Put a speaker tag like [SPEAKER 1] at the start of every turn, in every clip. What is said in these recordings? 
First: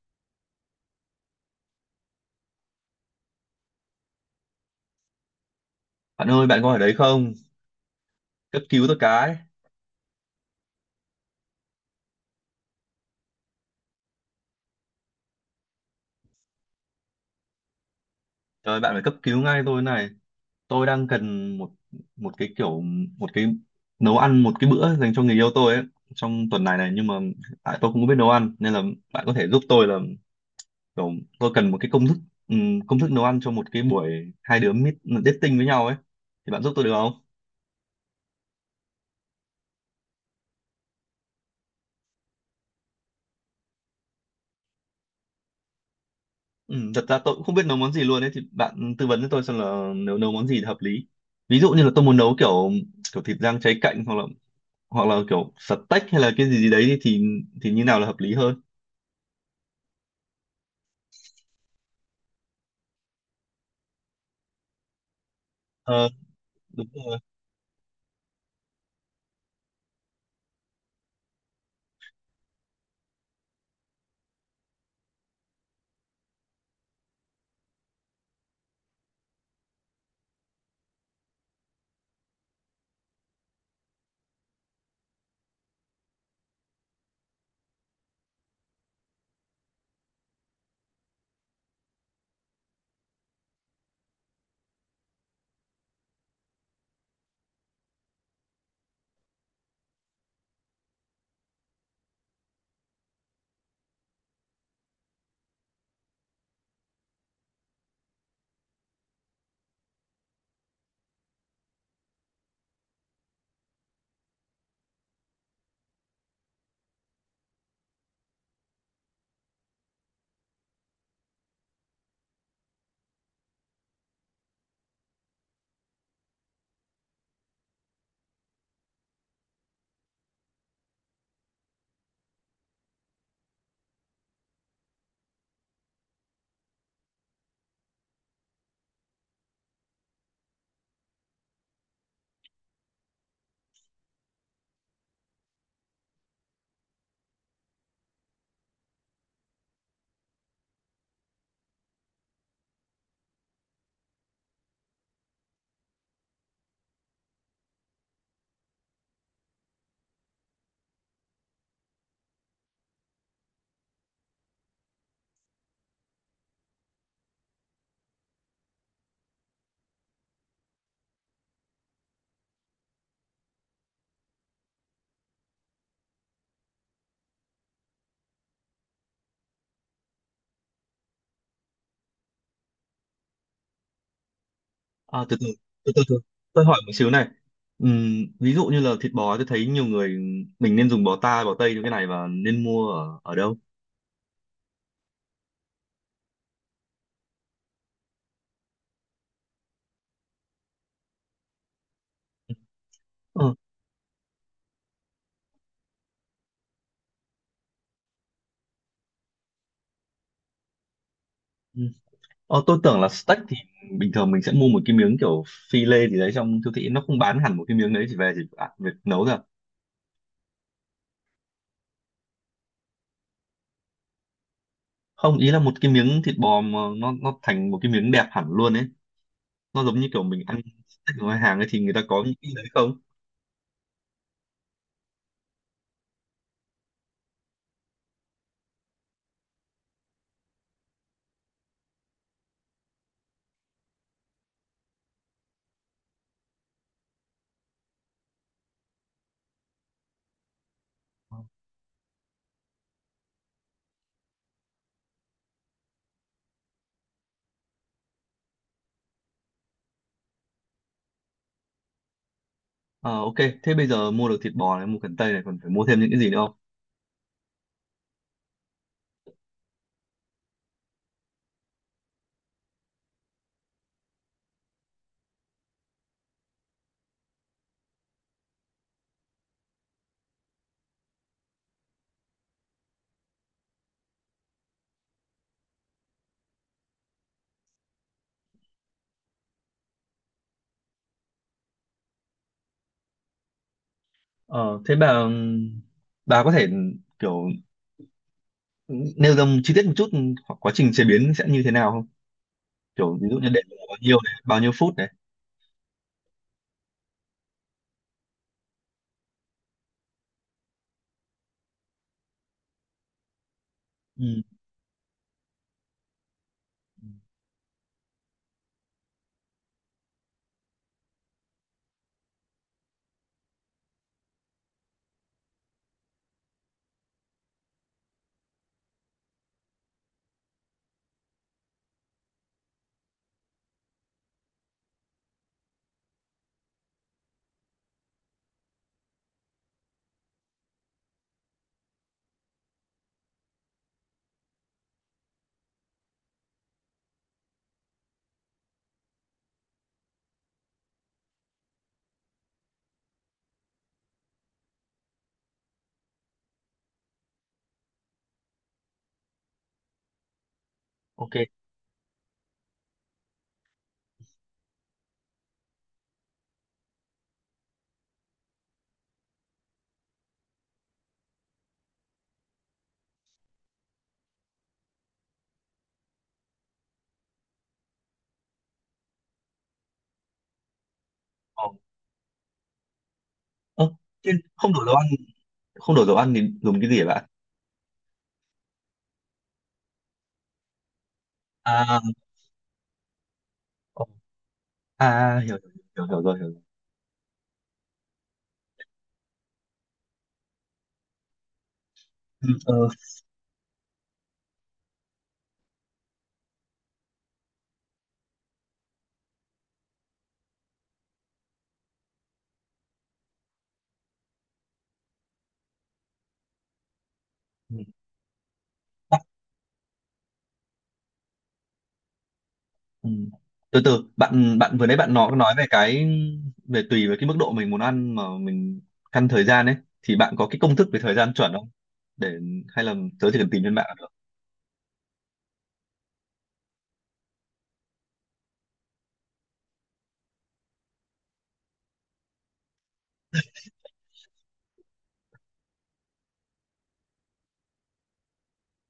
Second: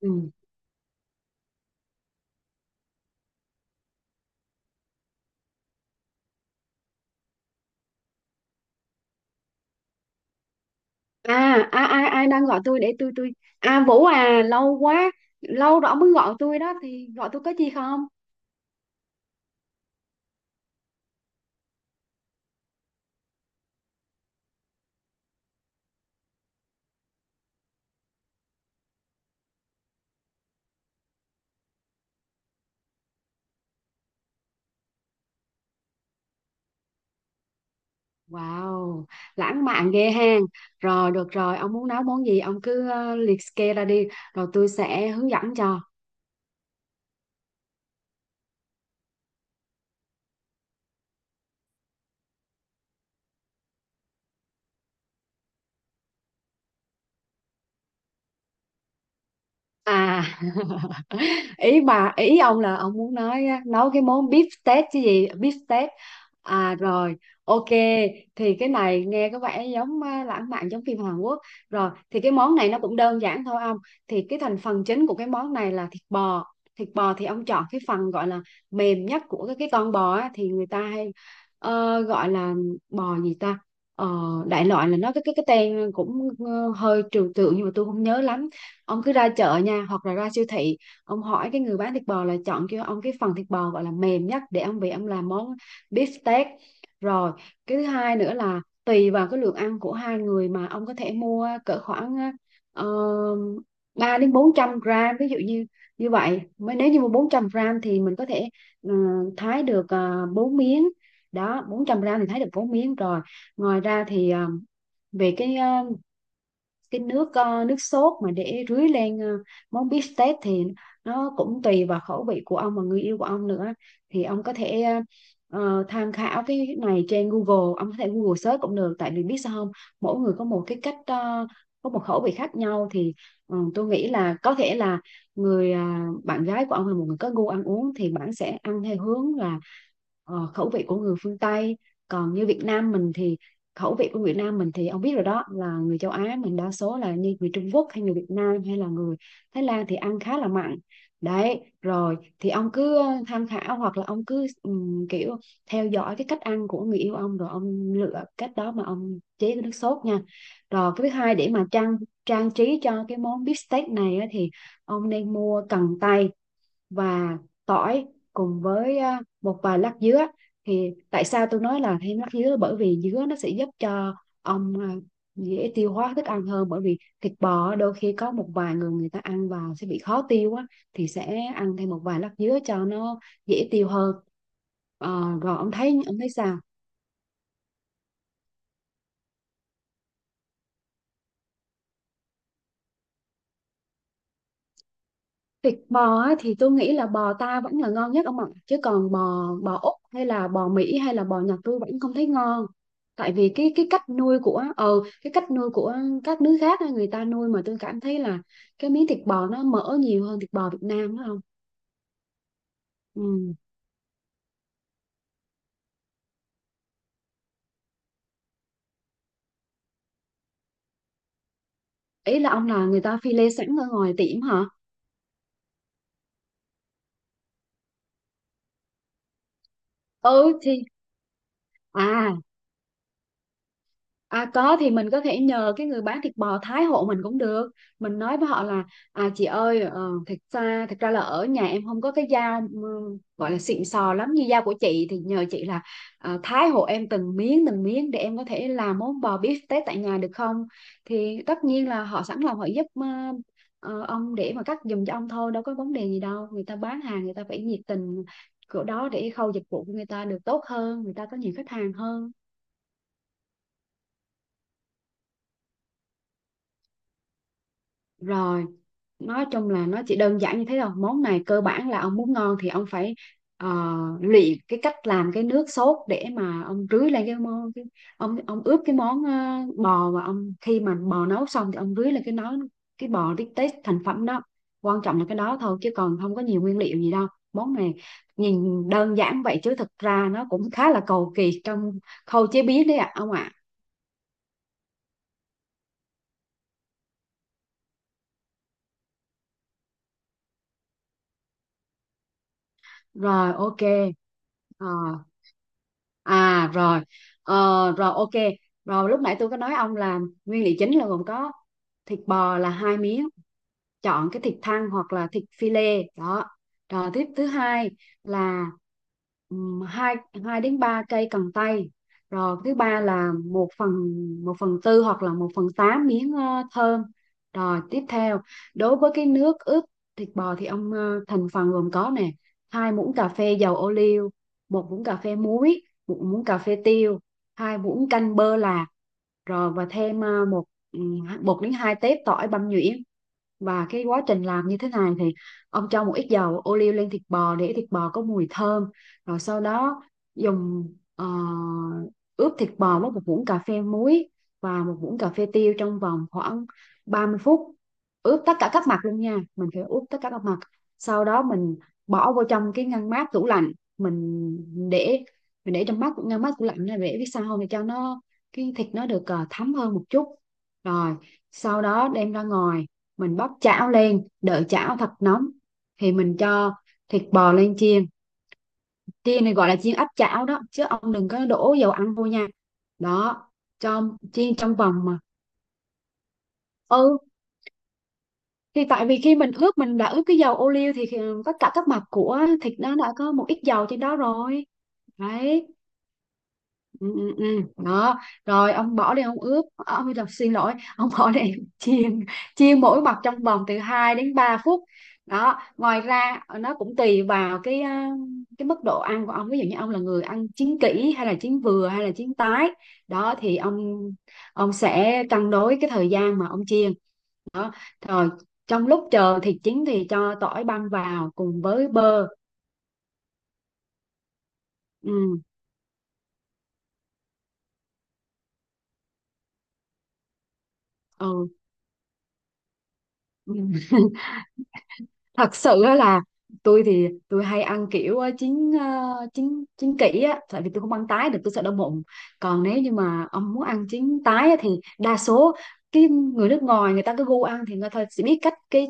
[SPEAKER 1] Ừ.
[SPEAKER 2] Bạn ơi, bạn có ở đấy không? Cấp cứu tôi cái.
[SPEAKER 1] À, ai ai ai đang gọi. Tôi để tôi à, Vũ à, lâu rồi ông mới gọi tôi đó, thì gọi tôi có gì không?
[SPEAKER 2] Trời, bạn phải cấp cứu ngay tôi này. Tôi đang cần một một cái kiểu một cái nấu ăn một cái bữa dành cho người yêu tôi ấy trong tuần này này nhưng mà tại tôi không biết nấu ăn nên là bạn có thể giúp tôi là kiểu tôi cần một cái công thức, công thức nấu ăn cho một cái buổi hai đứa meet dating với nhau ấy thì bạn giúp tôi được không?
[SPEAKER 1] Wow, lãng mạn ghê ha. Rồi, được rồi, ông muốn nấu món gì ông cứ liệt kê ra đi, rồi tôi sẽ hướng dẫn cho.
[SPEAKER 2] Ừ, thật ra tôi cũng không biết nấu món gì luôn ấy thì bạn tư vấn cho tôi xem là nấu nấu món gì thì hợp lý. Ví dụ như là tôi muốn nấu kiểu kiểu thịt rang cháy cạnh hoặc là kiểu stack hay là cái gì gì đấy thì như nào là hợp lý hơn.
[SPEAKER 1] À, ý ông là ông muốn nói á, nấu cái món beef steak chứ gì? Beef steak.
[SPEAKER 2] Ờ,
[SPEAKER 1] À
[SPEAKER 2] đúng
[SPEAKER 1] rồi,
[SPEAKER 2] rồi.
[SPEAKER 1] ok. Thì cái này nghe có vẻ giống lãng mạn, giống phim Hàn Quốc. Rồi thì cái món này nó cũng đơn giản thôi ông. Thì cái thành phần chính của cái món này là thịt bò. Thịt bò thì ông chọn cái phần gọi là mềm nhất của cái con bò á, thì người ta hay gọi là bò gì ta. Ờ, Đại loại là nó cái tên cũng hơi trừu tượng, nhưng mà tôi không nhớ lắm. Ông cứ ra chợ nha, hoặc là ra siêu thị ông hỏi cái người bán thịt bò là chọn cho ông cái phần thịt bò gọi là mềm nhất, để ông về ông làm món beef steak. Rồi, cái thứ hai nữa là tùy vào cái lượng ăn của hai người mà ông có thể mua cỡ khoảng uh, 3 đến 400 gram. Ví dụ như, như vậy mới nếu như mua 400 gram thì mình có thể ờ, thái được 4 miếng. Đó, 400 gram thì thái được 4 miếng. Rồi ngoài ra thì, về cái nước sốt mà để rưới lên món bít tết thì nó cũng tùy vào khẩu vị của ông và người yêu của ông nữa. Thì ông có thể tham khảo cái này trên Google, ông có thể Google search cũng được, tại vì biết sao không, mỗi người có một có một khẩu vị khác nhau. Thì tôi nghĩ là có thể là bạn gái của ông là một người có gu ăn uống, thì bạn sẽ ăn theo hướng là khẩu vị của người phương Tây. Còn như Việt Nam mình thì khẩu vị của Việt Nam mình thì ông biết rồi đó, là người châu Á mình đa số là như người Trung Quốc, hay người Việt Nam, hay là người Thái Lan, thì ăn khá là mặn. Đấy, rồi thì ông cứ tham khảo, hoặc là ông cứ kiểu theo dõi cái cách ăn của người yêu ông, rồi ông lựa cách đó mà ông chế cái nước sốt nha. Rồi cái thứ hai, để mà trang trang trí cho cái món bít tết này á, thì ông nên mua cần tây và tỏi, cùng với một vài lát dứa. Thì tại sao tôi nói là thêm lát dứa? Bởi vì dứa nó sẽ giúp cho ông dễ tiêu hóa thức ăn hơn, bởi vì thịt bò đôi khi có một vài người người ta ăn vào sẽ bị khó tiêu á, thì sẽ ăn thêm một vài lát dứa cho nó dễ tiêu hơn.
[SPEAKER 2] À, từ từ
[SPEAKER 1] Rồi
[SPEAKER 2] từ từ từ,
[SPEAKER 1] ông thấy sao?
[SPEAKER 2] tôi hỏi một xíu này. Ví dụ như là thịt bò tôi thấy nhiều người mình nên dùng bò ta bò tây cho cái này và nên mua ở ở đâu?
[SPEAKER 1] Thịt bò á, thì tôi nghĩ là bò ta vẫn là ngon nhất ông ạ. Chứ còn bò bò Úc hay là bò Mỹ hay là bò Nhật tôi vẫn không thấy ngon. Tại vì
[SPEAKER 2] Ờ,
[SPEAKER 1] cái cách nuôi của cái cách nuôi của các nước khác á, người ta nuôi mà tôi cảm thấy là cái miếng thịt bò nó mỡ nhiều hơn thịt bò Việt Nam đó không?
[SPEAKER 2] ừ. Ờ, tôi tưởng là stack
[SPEAKER 1] Ừ.
[SPEAKER 2] thì bình thường mình sẽ mua một cái miếng kiểu phi lê gì đấy, trong siêu thị nó không bán hẳn một cái miếng đấy chỉ về chỉ, à, việc nấu ra.
[SPEAKER 1] Ý là ông là người ta phi lê sẵn ở ngoài tiệm hả?
[SPEAKER 2] Không, ý là một cái miếng thịt bò mà nó thành một cái miếng đẹp hẳn luôn ấy, nó giống như kiểu mình
[SPEAKER 1] Ừ
[SPEAKER 2] ăn
[SPEAKER 1] thì,
[SPEAKER 2] steak ở ngoài hàng ấy, thì người ta có những
[SPEAKER 1] à
[SPEAKER 2] cái đấy không?
[SPEAKER 1] À, có thì mình có thể nhờ cái người bán thịt bò thái hộ mình cũng được. Mình nói với họ là, chị ơi, thật ra là ở nhà em không có cái dao gọi là xịn sò lắm như dao của chị, thì nhờ chị là thái hộ em từng miếng để em có thể làm món bò beef tết tại nhà được không? Thì tất nhiên là họ sẵn lòng họ giúp ông, để mà cắt giùm cho ông thôi, đâu có vấn đề gì đâu. Người ta bán hàng, người ta phải nhiệt tình chỗ đó để khâu dịch vụ của người ta được tốt hơn, người ta có nhiều khách hàng hơn.
[SPEAKER 2] Ờ, ok, thế bây giờ mua được thịt bò này, mua cần tây này, còn phải mua thêm những cái gì nữa không?
[SPEAKER 1] Rồi, nói chung là nó chỉ đơn giản như thế thôi. Món này cơ bản là ông muốn ngon thì ông phải ờ, luyện cái cách làm cái nước sốt để mà ông rưới lên cái món. Ông ướp cái món bò, và ông khi mà bò nấu xong thì ông rưới lên cái bò tết thành phẩm đó. Quan trọng là cái đó thôi, chứ còn không có nhiều nguyên liệu gì đâu. Món này nhìn đơn giản vậy chứ thực ra nó cũng khá là cầu kỳ trong khâu chế biến đấy ạ ông ạ.
[SPEAKER 2] Ờ, thế bà có thể kiểu nêu ra chi tiết một chút hoặc quá trình chế biến sẽ như thế nào không? Kiểu ví dụ như
[SPEAKER 1] Rồi
[SPEAKER 2] để
[SPEAKER 1] ok.
[SPEAKER 2] vào bao nhiêu này, bao nhiêu
[SPEAKER 1] Ờ,
[SPEAKER 2] phút này.
[SPEAKER 1] À rồi. Ờ, Rồi ok. Rồi lúc nãy tôi có nói ông là nguyên liệu chính là gồm có thịt bò là hai miếng,
[SPEAKER 2] Ừ,
[SPEAKER 1] chọn cái thịt thăn hoặc là thịt phi lê đó. Rồi tiếp thứ hai là, hai hai đến ba cây cần tây. Rồi thứ ba là một phần tư hoặc là một phần tám miếng thơm. Rồi tiếp theo, đối với cái nước ướp thịt bò thì ông, thành phần gồm có nè: hai muỗng cà phê dầu ô liu, một muỗng cà phê muối, một muỗng cà phê tiêu, hai muỗng canh bơ lạc. Rồi và thêm ờ, một một đến hai tép tỏi băm nhuyễn. Và cái quá trình làm như thế này thì ông cho một ít dầu ô liu lên thịt bò để thịt bò có mùi thơm. Rồi sau đó dùng, ờ, ướp thịt bò với một muỗng cà phê muối và một muỗng cà phê tiêu trong vòng khoảng 30 phút. Ướp tất cả các mặt luôn nha, mình phải ướp tất cả các mặt. Sau
[SPEAKER 2] ok.
[SPEAKER 1] đó mình bỏ vô trong cái ngăn mát tủ lạnh. mình để mình để trong mát ngăn mát tủ lạnh này để biết sao không, để cho nó cái thịt nó được thấm hơn một chút. Rồi sau đó đem ra ngoài, mình bóc chảo lên đợi chảo thật nóng, thì mình cho thịt bò lên chiên. Chiên này gọi là chiên áp chảo đó, chứ ông đừng có
[SPEAKER 2] Ờ,
[SPEAKER 1] đổ dầu ăn vô nha. Đó,
[SPEAKER 2] ơ,
[SPEAKER 1] cho
[SPEAKER 2] thế
[SPEAKER 1] chiên
[SPEAKER 2] không
[SPEAKER 1] trong
[SPEAKER 2] đổ dầu
[SPEAKER 1] vòng
[SPEAKER 2] ăn,
[SPEAKER 1] mà,
[SPEAKER 2] không đổ dầu ăn thì dùng cái gì hả
[SPEAKER 1] ừ.
[SPEAKER 2] bạn?
[SPEAKER 1] Thì tại vì khi mình ướp mình đã ướp cái dầu ô liu thì tất cả các
[SPEAKER 2] À,
[SPEAKER 1] mặt của thịt nó đã có một ít dầu trên
[SPEAKER 2] ờ,
[SPEAKER 1] đó rồi.
[SPEAKER 2] à, hiểu,
[SPEAKER 1] Đấy.
[SPEAKER 2] hiểu, hiểu, hiểu rồi, hiểu rồi.
[SPEAKER 1] Ừ, ừ, ừ. Đó. Rồi ông bỏ đi, ông ướp à, ông làm xin lỗi, ông bỏ đi chiên
[SPEAKER 2] Ừ,
[SPEAKER 1] chiên
[SPEAKER 2] ờ,
[SPEAKER 1] mỗi mặt trong vòng từ 2 đến 3 phút. Đó, ngoài ra nó cũng tùy vào cái mức độ ăn của ông. Ví dụ như ông là người ăn chín kỹ hay là chín vừa hay là chín tái, đó thì ông sẽ cân đối cái thời gian mà ông chiên đó.
[SPEAKER 2] ừ.
[SPEAKER 1] Rồi trong lúc chờ thịt chín thì cho tỏi băm vào cùng với bơ.
[SPEAKER 2] Ừ. Từ từ, bạn bạn vừa nãy bạn nói
[SPEAKER 1] Ừ,
[SPEAKER 2] nói về cái, về tùy với cái mức độ mình muốn ăn mà mình căn thời gian ấy, thì bạn có cái công thức về thời gian
[SPEAKER 1] ừ,
[SPEAKER 2] chuẩn không, để, hay là tớ chỉ cần
[SPEAKER 1] ừ.
[SPEAKER 2] tìm trên mạng là được?
[SPEAKER 1] Thật sự á là tôi thì tôi hay ăn kiểu ờ, chín chín kỹ á, tại vì tôi không ăn tái được, tôi sợ đau bụng. Còn nếu như mà ông muốn ăn chín tái á, thì đa số cái người nước ngoài người ta cứ gu ăn thì người ta sẽ biết cách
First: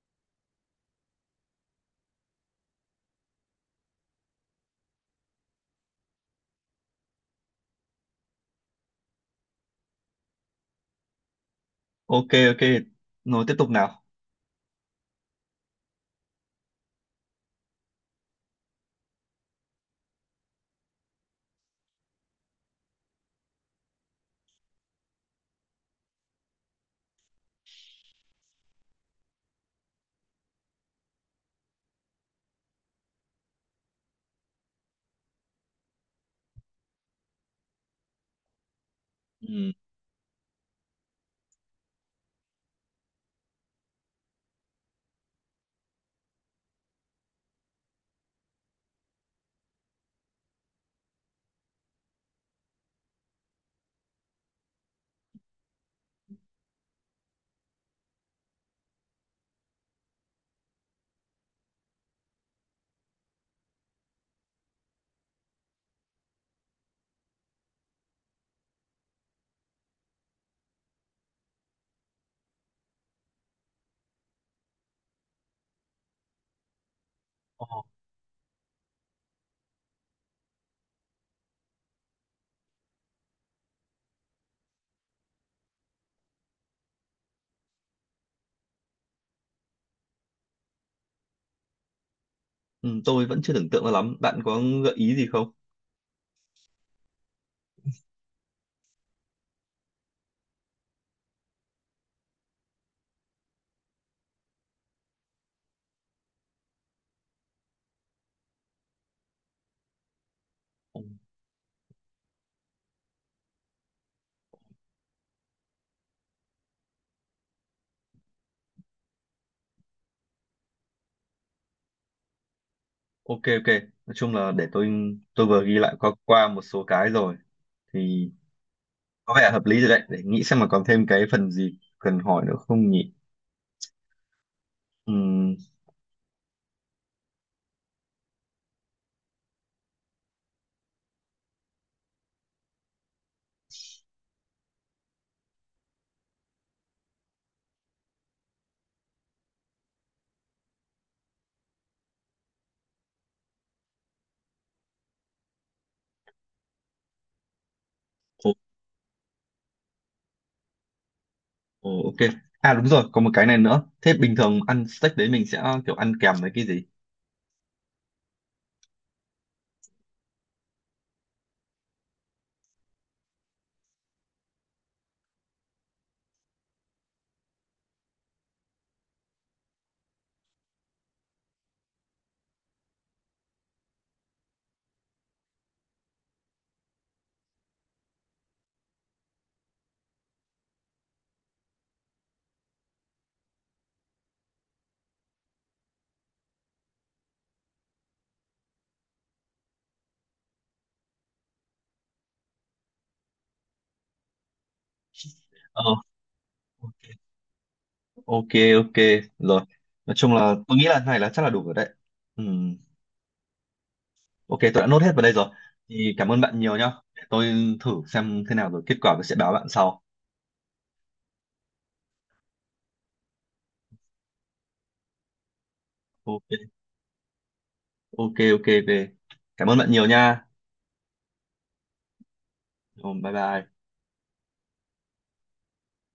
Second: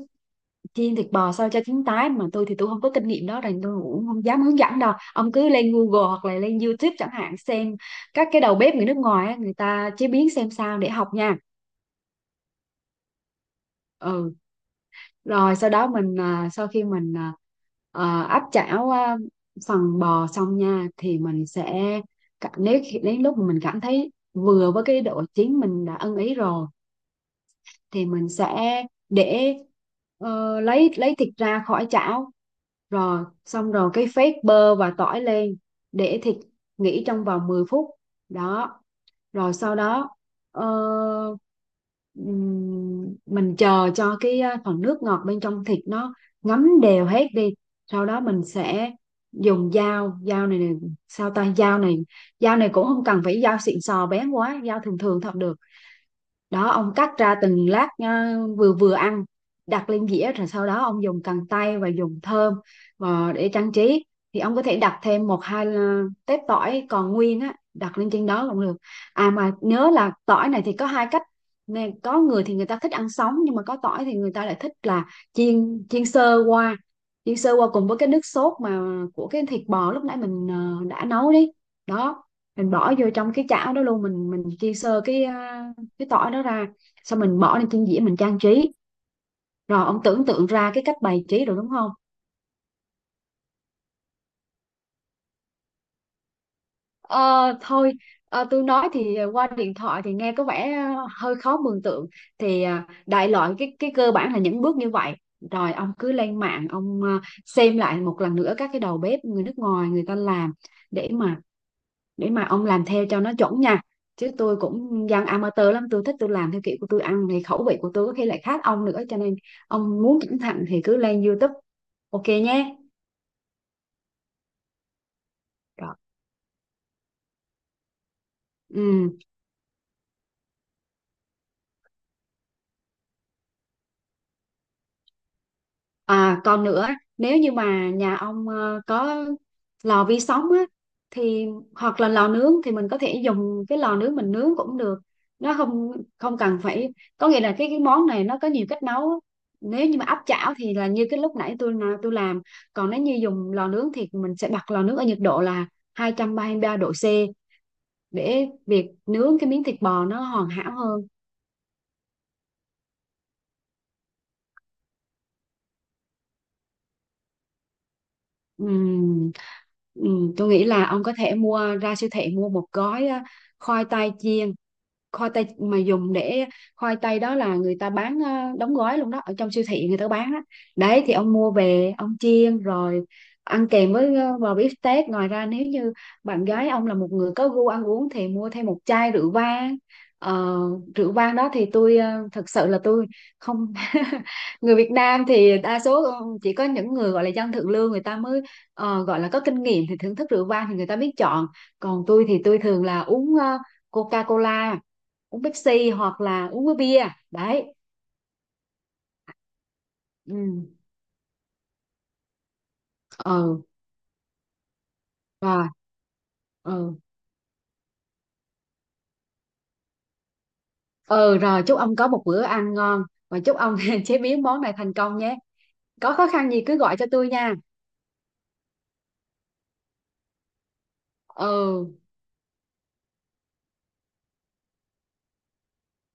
[SPEAKER 1] chiên thịt bò sao cho chín tái. Mà tôi thì tôi không có kinh nghiệm đó, nên tôi cũng không dám hướng dẫn đâu, ông cứ lên Google hoặc là lên YouTube chẳng hạn, xem các cái đầu bếp người nước ngoài á, người ta chế biến xem sao để học nha.
[SPEAKER 2] Ok, ok, rồi tiếp tục nào.
[SPEAKER 1] Ừ, rồi sau đó sau khi mình áp chảo phần bò xong nha, thì mình sẽ đến lúc mà mình cảm thấy vừa với cái độ chín mình đã ưng ý rồi, thì mình sẽ để lấy thịt ra khỏi chảo. Rồi xong rồi cái phết bơ và tỏi lên, để thịt nghỉ trong vòng 10 phút. Đó, rồi
[SPEAKER 2] Ừ.
[SPEAKER 1] sau đó ờ, mình chờ cho cái phần nước ngọt bên trong thịt nó ngấm đều hết đi. Sau đó mình sẽ dùng dao dao này, này, sao ta dao này cũng không cần phải dao xịn sò bén quá, dao thường thường thật được. Đó, ông cắt ra từng lát vừa vừa ăn, đặt lên dĩa. Rồi sau đó ông dùng cần tây và dùng thơm và để trang trí, thì ông có thể đặt thêm một hai tép tỏi còn nguyên á đặt lên trên đó cũng được. À mà nhớ là tỏi này thì có hai cách nè: có người thì người ta thích ăn sống, nhưng mà có tỏi thì người ta lại thích là chiên chiên sơ qua, chiên sơ qua
[SPEAKER 2] Ồ,
[SPEAKER 1] cùng với cái nước sốt mà của cái thịt bò lúc nãy mình đã nấu đi. Đó, mình bỏ vô trong cái chảo đó luôn, mình chiên sơ cái tỏi đó ra. Xong mình bỏ lên trên dĩa mình trang trí. Rồi ông tưởng tượng ra cái cách bày trí rồi đúng không?
[SPEAKER 2] ừ, tôi vẫn chưa tưởng tượng ra lắm, bạn có gợi ý gì không?
[SPEAKER 1] ờ Thôi, tôi nói thì qua điện thoại thì nghe có vẻ hơi khó mường tượng. Thì đại loại cái cơ bản là những bước như vậy. Rồi ông cứ lên mạng, ông xem lại một lần nữa các cái đầu bếp người nước ngoài người ta làm,
[SPEAKER 2] Ừ.
[SPEAKER 1] để mà để mà ông làm theo cho nó chuẩn nha. Chứ tôi cũng dân amateur lắm, tôi thích tôi làm theo kiểu của tôi ăn, thì khẩu vị của tôi có khi lại khác ông nữa, cho nên ông muốn cẩn thận thì cứ lên YouTube. Ok nhé.
[SPEAKER 2] Ok, ok, nói chung là để tôi vừa ghi lại
[SPEAKER 1] Rồi.
[SPEAKER 2] qua qua một số cái rồi, thì
[SPEAKER 1] Ừ.
[SPEAKER 2] có vẻ hợp lý rồi đấy, để nghĩ xem mà còn thêm cái phần gì cần hỏi nữa không nhỉ. Ừ.
[SPEAKER 1] À còn nữa, nếu như mà nhà ông có lò vi sóng á, thì hoặc là lò nướng thì mình có thể dùng cái lò nướng mình nướng cũng được. Nó không, không cần phải, có nghĩa là cái món này nó có nhiều cách nấu. Nếu như mà áp chảo thì là như cái lúc nãy tôi làm. Còn nếu như dùng lò nướng thì mình sẽ bật lò nướng ở nhiệt độ là 233 độ C, để việc nướng cái miếng thịt bò nó hoàn hảo hơn.
[SPEAKER 2] Ồ, ok. À đúng rồi, có một cái này nữa. Thế bình thường ăn steak đấy mình sẽ kiểu ăn kèm với cái gì?
[SPEAKER 1] Ừm, tôi nghĩ là ông có thể mua ra siêu thị, mua một gói khoai tây chiên. Khoai tây mà dùng để Khoai tây đó là người ta bán đóng gói luôn đó ở trong siêu thị người ta bán đó. Đấy thì ông mua về ông chiên rồi ăn kèm với bò bít tết. Ngoài ra nếu như bạn gái ông là một người có gu ăn uống thì mua thêm một chai rượu vang. Ờ, Rượu vang đó thì tôi, thật sự là tôi không. Người Việt Nam thì đa số chỉ có những người gọi là dân thượng lưu người ta mới gọi là có kinh nghiệm thì thưởng thức rượu vang thì người ta biết chọn. Còn tôi thì tôi thường là uống Coca-Cola, uống
[SPEAKER 2] Ờ,
[SPEAKER 1] Pepsi, hoặc là uống với bia. Đấy.
[SPEAKER 2] ok, ok. Rồi. Nói chung
[SPEAKER 1] Ừ,
[SPEAKER 2] là tôi nghĩ là này là chắc là đủ rồi đấy. Ừm,
[SPEAKER 1] ừ.
[SPEAKER 2] Ok, tôi đã nốt hết vào đây rồi.
[SPEAKER 1] Rồi.
[SPEAKER 2] Thì cảm ơn bạn nhiều nhá.
[SPEAKER 1] Ừ,
[SPEAKER 2] Để tôi thử xem thế nào rồi kết quả tôi sẽ báo bạn sau.
[SPEAKER 1] ừ. Rồi chúc ông có một bữa ăn ngon, và chúc ông chế biến món này thành công nhé, có khó
[SPEAKER 2] Ok,
[SPEAKER 1] khăn gì cứ gọi cho tôi nha.
[SPEAKER 2] ok, ok, ok. Cảm ơn bạn nhiều nha.
[SPEAKER 1] Ừ.
[SPEAKER 2] Rồi, bye bye.